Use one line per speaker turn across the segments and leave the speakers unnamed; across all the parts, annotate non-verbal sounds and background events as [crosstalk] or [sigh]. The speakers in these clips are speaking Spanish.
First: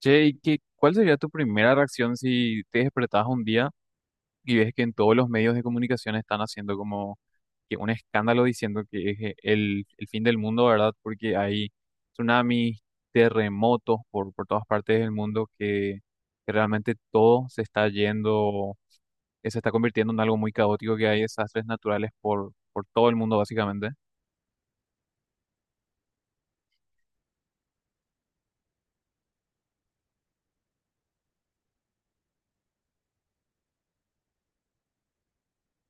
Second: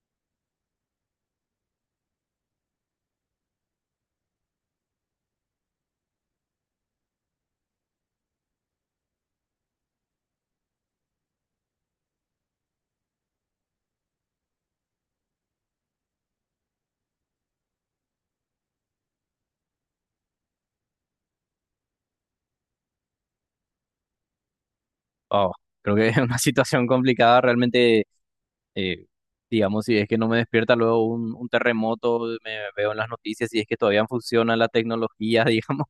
Che, ¿y qué, cuál sería tu primera reacción si te despertás un día y ves que en todos los medios de comunicación están haciendo como que un escándalo diciendo que es el fin del mundo, ¿verdad? Porque hay tsunamis, terremotos por todas partes del mundo que realmente todo se está yendo, que se está convirtiendo en algo muy caótico, que hay desastres naturales por todo el mundo básicamente.
Oh, creo que [laughs] es una situación complicada realmente, eh, digamos, si es que no me despierta luego un terremoto, me veo en las noticias, si es que todavía funciona la tecnología, [laughs] digamos,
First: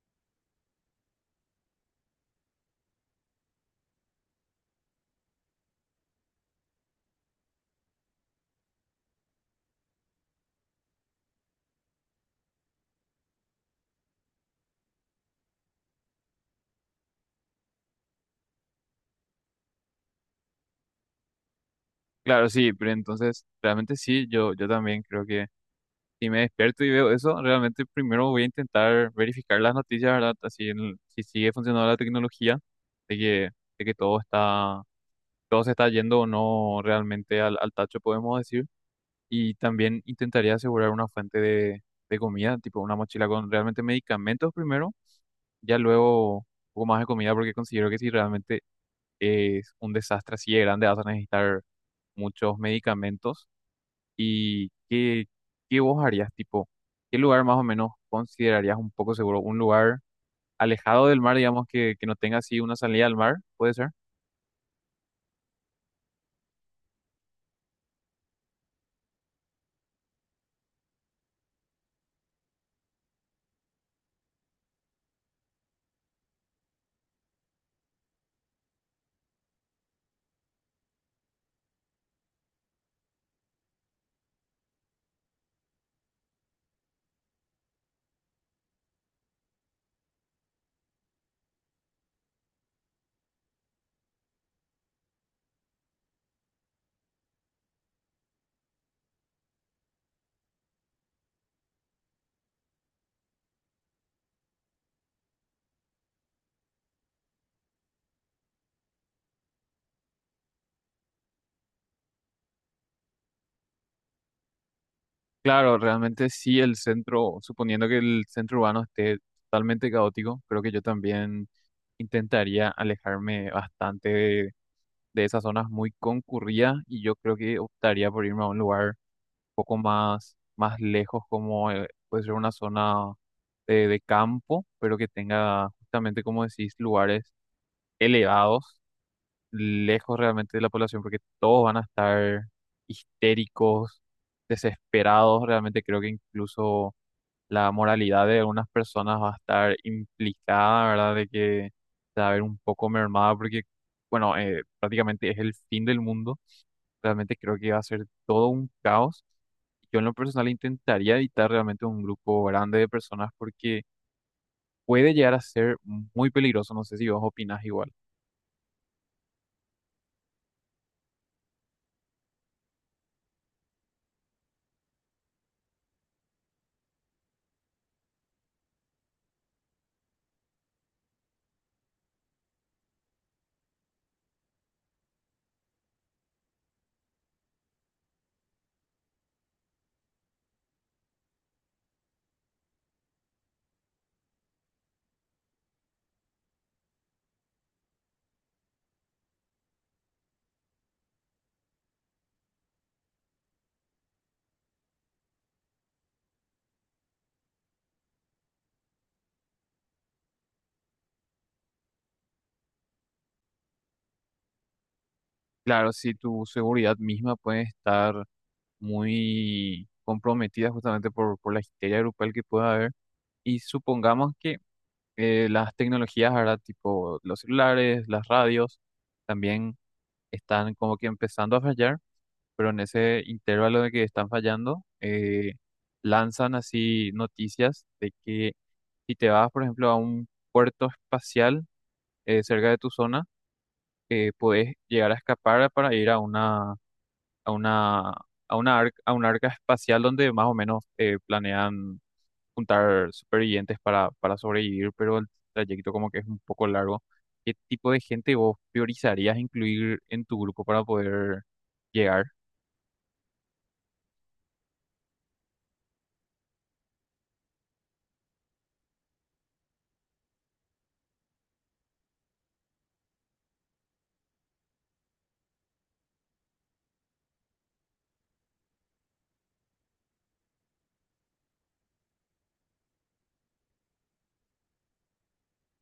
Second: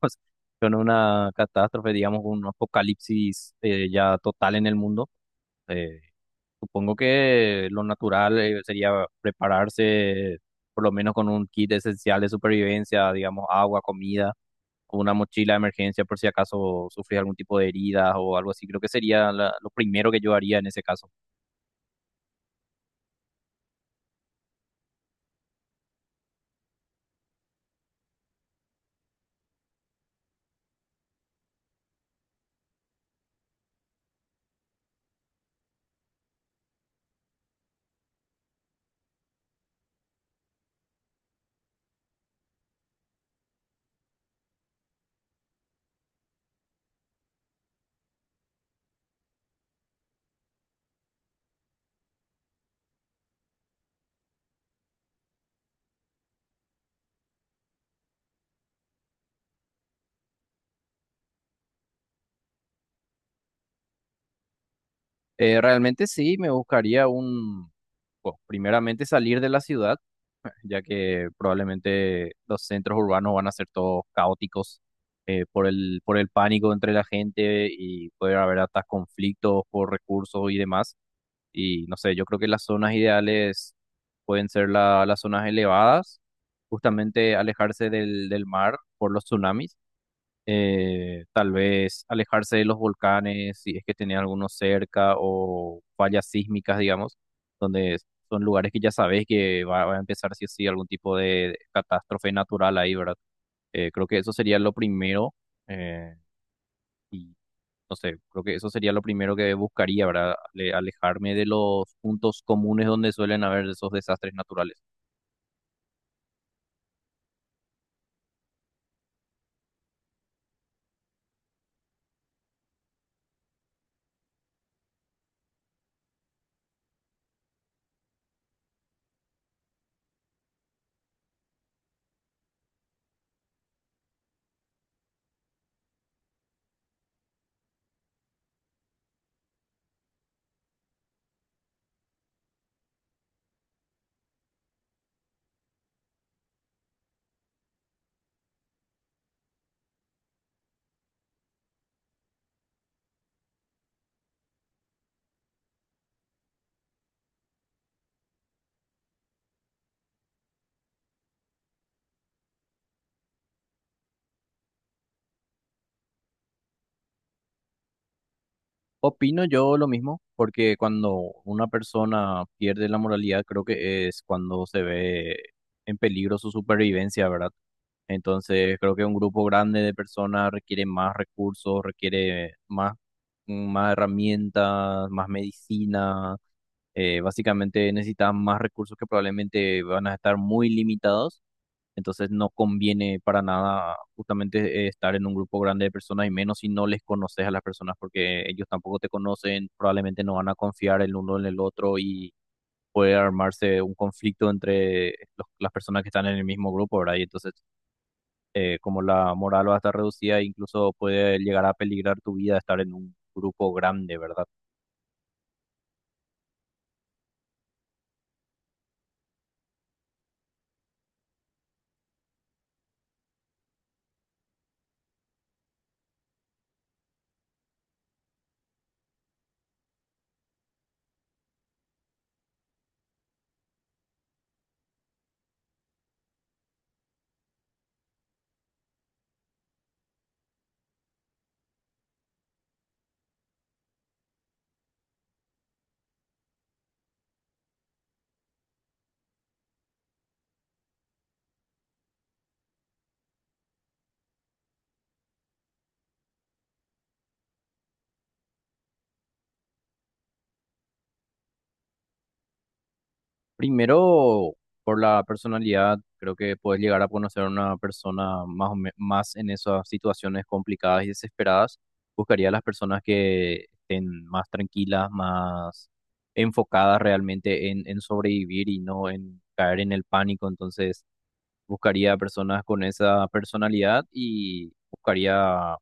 con una catástrofe, digamos, un apocalipsis ya total en el mundo. eh, Supongo que lo natural sería prepararse por lo menos con un kit esencial de supervivencia, digamos, agua, comida o una mochila de emergencia por si acaso sufres algún tipo de heridas o algo así. Creo que sería lo primero que yo haría en ese caso.
Claro, sí, pero entonces realmente sí, yo también creo que si me despierto y veo eso, realmente primero voy a intentar verificar las noticias, ¿verdad? Así si sigue funcionando la tecnología, de que, de que todo está, todo se está yendo o no realmente al tacho, podemos decir. Y también intentaría asegurar una fuente de comida, tipo una mochila con realmente medicamentos primero, ya luego un poco más de comida, porque considero que si realmente es un desastre así de grande, vas a necesitar muchos medicamentos. ¿Y qué, ¿qué vos harías? Tipo, ¿qué lugar más o menos considerarías un poco seguro? ¿Un lugar alejado del mar, digamos, que no tenga así una salida al mar? ¿Puede ser?
Realmente sí, me buscaría un, bueno, primeramente salir de la ciudad, [laughs] ya que probablemente los centros urbanos van a ser todos caóticos por por el pánico entre la gente y puede haber hasta conflictos por recursos y demás. Y no sé, yo creo que las zonas ideales pueden ser las zonas elevadas, justamente alejarse del mar por los tsunamis, tal vez alejarse de los volcanes si es que tenía algunos cerca o fallas sísmicas, digamos, donde son lugares que ya sabes que va a empezar sí o sí algún tipo de catástrofe natural ahí, ¿verdad? Creo que eso sería lo primero. eh, no sé, creo que eso sería lo primero que buscaría, ¿verdad? Alejarme de los puntos comunes donde suelen haber esos desastres naturales.
Claro, realmente sí el centro, suponiendo que el centro urbano esté totalmente caótico, creo que yo también intentaría alejarme bastante de esas zonas muy concurridas y yo creo que optaría por irme a un lugar poco más, más lejos, como puede ser una zona de campo, pero que tenga justamente, como decís, lugares elevados, lejos realmente de la población, porque todos van a estar histéricos, desesperados. Realmente creo que incluso la moralidad de algunas personas va a estar implicada, ¿verdad? De que se va a ver un poco mermada, porque, bueno, prácticamente es el fin del mundo. Realmente creo que va a ser todo un caos. Yo en lo personal intentaría evitar realmente un grupo grande de personas porque puede llegar a ser muy peligroso. No sé si vos opinás igual.
Opino yo lo mismo, porque cuando una persona pierde la moralidad, creo que es cuando se ve en peligro su supervivencia, ¿verdad? Entonces, creo que un grupo grande de personas requiere más recursos, requiere más herramientas, más medicina. Básicamente necesitan más recursos que probablemente van a estar muy limitados. Entonces no conviene para nada justamente estar en un grupo grande de personas y menos si no les conoces a las personas porque ellos tampoco te conocen, probablemente no van a confiar el uno en el otro y puede armarse un conflicto entre las personas que están en el mismo grupo, ¿verdad? Y entonces como la moral va a estar reducida, incluso puede llegar a peligrar tu vida estar en un grupo grande, ¿verdad?
Claro, si tu seguridad misma puede estar muy comprometida justamente por la histeria grupal que pueda haber. Y supongamos que las tecnologías ahora, tipo los celulares, las radios, también están como que empezando a fallar, pero en ese intervalo de que están fallando, lanzan así noticias de que si te vas, por ejemplo, a un puerto espacial cerca de tu zona, podés llegar a escapar para ir a una, a una, a una arca espacial donde más o menos planean juntar supervivientes para sobrevivir, pero el trayecto como que es un poco largo. ¿Qué tipo de gente vos priorizarías incluir en tu grupo para poder llegar?
Primero, por la personalidad, creo que puedes llegar a conocer a una persona más, o más en esas situaciones complicadas y desesperadas. Buscaría a las personas que estén más tranquilas, más enfocadas realmente en sobrevivir y no en caer en el pánico. Entonces, buscaría a personas con esa personalidad y buscaría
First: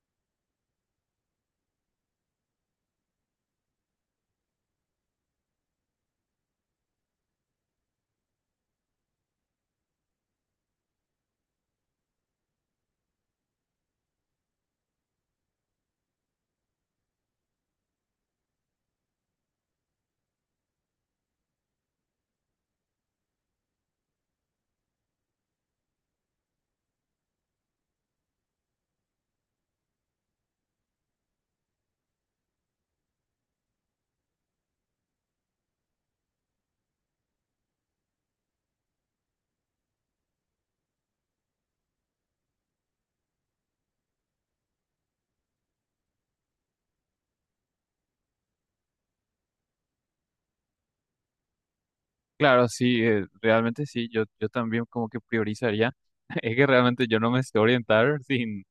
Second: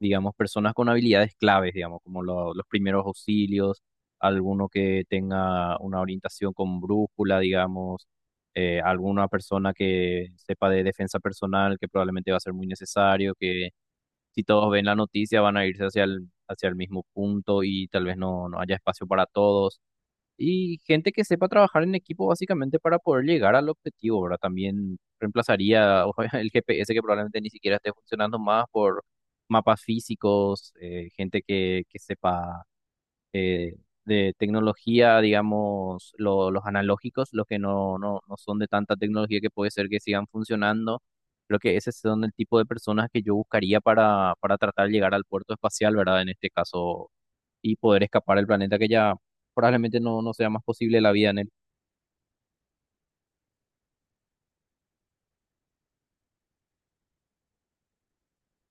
digamos, personas con habilidades claves, digamos, como los primeros auxilios, alguno que tenga una orientación con brújula, digamos, alguna persona que sepa de defensa personal, que probablemente va a ser muy necesario, que si todos ven la noticia van a irse hacia hacia el mismo punto y tal vez no, no haya espacio para todos. Y gente que sepa trabajar en equipo básicamente para poder llegar al objetivo, ¿verdad? También reemplazaría [laughs] ojo, el GPS que probablemente ni siquiera esté funcionando más por mapas físicos, gente que sepa eh, de tecnología, digamos, los analógicos, los que no son de tanta tecnología que puede ser que sigan funcionando. Creo que ese son el tipo de personas que yo buscaría para tratar de llegar al puerto espacial, ¿verdad? En este caso y poder escapar del planeta que ya probablemente no sea más posible la vida en él.
Claro, sí, realmente sí, yo también como que priorizaría. [laughs] Es que realmente yo no me sé orientar sin,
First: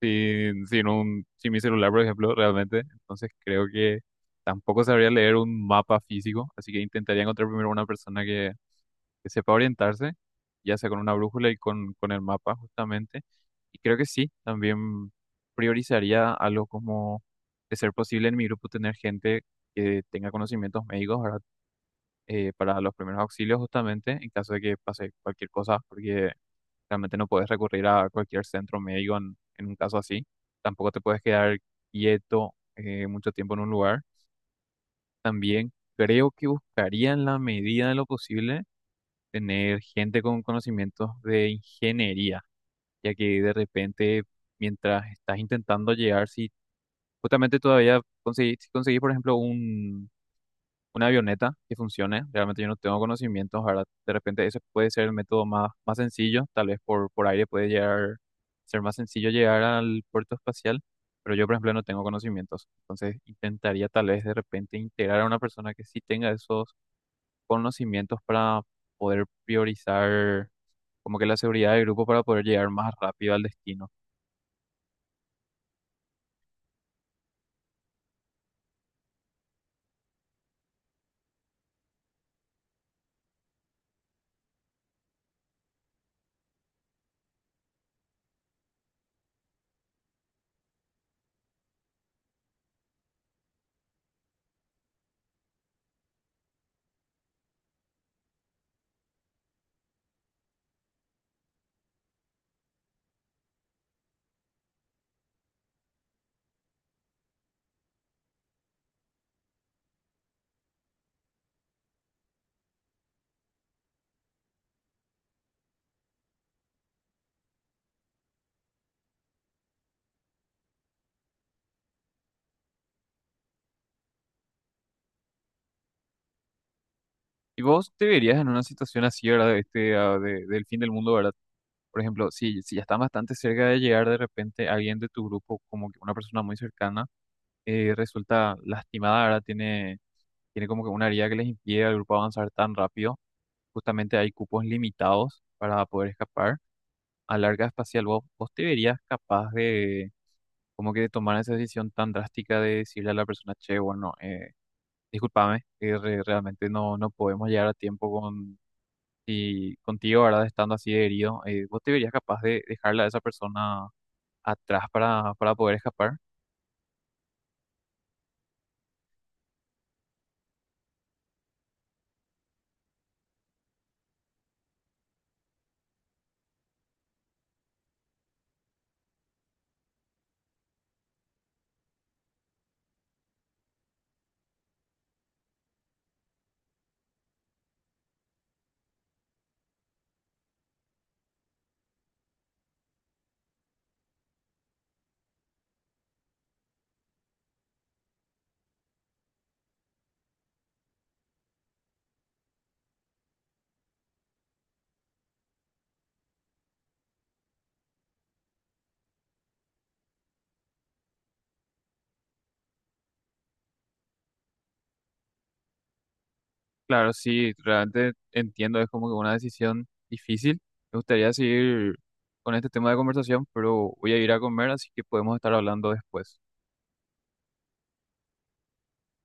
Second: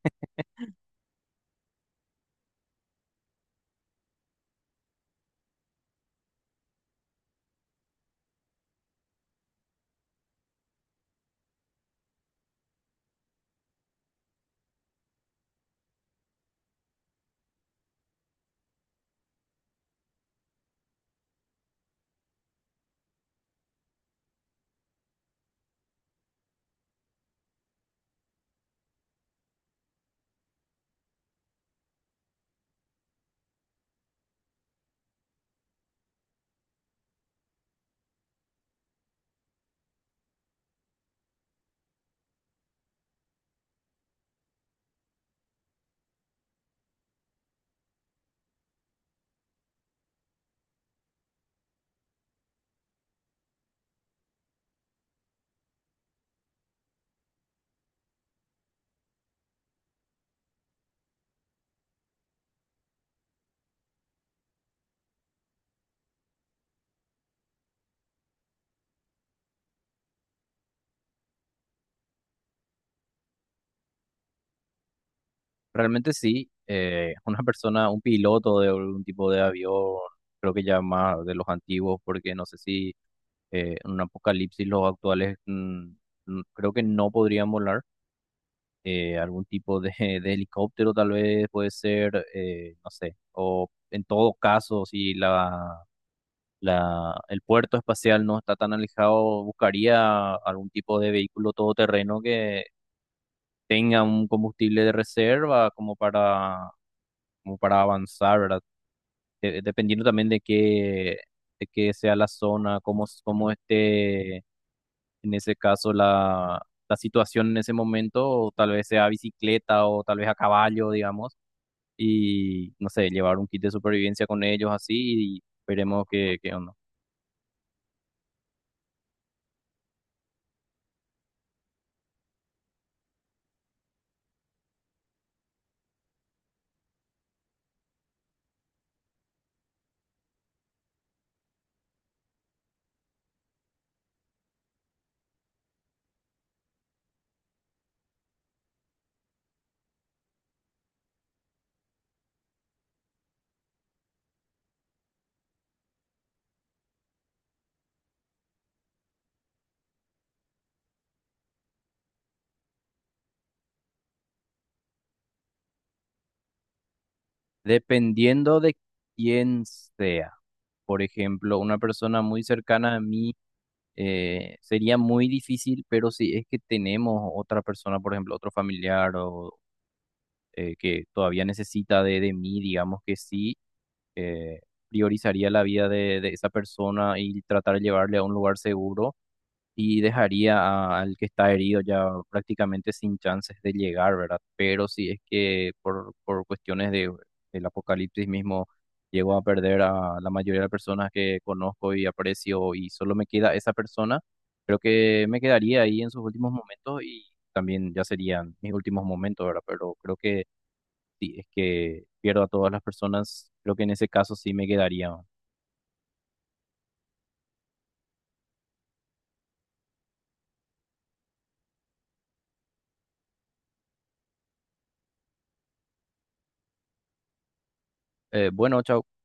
sin, sin un, sin mi celular, por ejemplo, realmente. Entonces creo que tampoco sabría leer un mapa físico, así que intentaría encontrar primero una persona que sepa orientarse, ya sea con una brújula y con el mapa justamente. Y creo que sí, también priorizaría algo como de ser posible en mi grupo tener gente que tenga conocimientos médicos, ¿verdad? Para los primeros auxilios justamente en caso de que pase cualquier cosa, porque realmente no puedes recurrir a cualquier centro médico en un caso así. Tampoco te puedes quedar quieto mucho tiempo en un lugar. También creo que buscaría en la medida de lo posible tener gente con conocimientos de ingeniería, ya que de repente mientras estás intentando llegar, si justamente todavía conseguís, si conseguís, por ejemplo, un una avioneta que funcione. Realmente yo no tengo conocimientos, ¿verdad? De repente ese puede ser el método más, más sencillo, tal vez por aire puede llegar, ser más sencillo llegar al puerto espacial, pero yo, por ejemplo, no tengo conocimientos. Entonces intentaría tal vez de repente integrar a una persona que sí tenga esos conocimientos para poder priorizar como que la seguridad del grupo para poder llegar más rápido al destino.
Realmente sí, [laughs] una persona, un piloto de algún tipo de avión, creo que ya más de los antiguos, porque no sé si en un apocalipsis los actuales creo que no podrían volar. Algún tipo de, [laughs] de helicóptero tal vez puede ser, no sé, o en todo caso, si el puerto espacial no está tan alejado, buscaría algún tipo de vehículo todoterreno que tenga un combustible de reserva como para, como para avanzar, ¿verdad? Dependiendo también de de qué sea la zona, cómo, cómo esté en ese caso la situación en ese momento, o tal vez sea bicicleta o tal vez a caballo, digamos, y no sé, llevar un kit de supervivencia con ellos así y veremos qué, qué onda.
¿Y vos te verías en una situación así, ¿verdad? De Este, ah, de- del fin del mundo, ¿verdad? Por ejemplo, si ya están bastante cerca de llegar, de repente alguien de tu grupo, como que una persona muy cercana, resulta lastimada, ahora tiene, tiene como que una herida que les impide al grupo avanzar tan rápido. Justamente hay cupos limitados para poder escapar. A larga espacial, vos te verías capaz de como que de tomar esa decisión tan drástica de decirle a la persona, che, bueno, discúlpame, realmente no, no podemos llegar a tiempo y contigo, ¿verdad? Estando así de herido, ¿vos te verías capaz de dejarla a esa persona atrás para poder escapar?
Dependiendo de quién sea. Por ejemplo, una persona muy cercana a mí sería muy difícil, pero si es que tenemos otra persona, por ejemplo, otro familiar o que todavía necesita de mí, digamos que sí, eh, priorizaría la vida de esa persona y tratar de llevarle a un lugar seguro y dejaría al que está herido ya prácticamente sin chances de llegar, ¿verdad? Pero si es que por cuestiones del apocalipsis mismo llego a perder a la mayoría de las personas que conozco y aprecio y solo me queda esa persona, creo que me quedaría ahí en sus últimos momentos y también ya serían mis últimos momentos, ¿verdad? Pero creo que si es que pierdo a todas las personas, creo que en ese caso sí me quedaría.
Claro, sí, realmente entiendo, es como que una decisión difícil. Me gustaría seguir con este tema de conversación, pero voy a ir a comer, así que podemos estar hablando después.
Bueno, chao.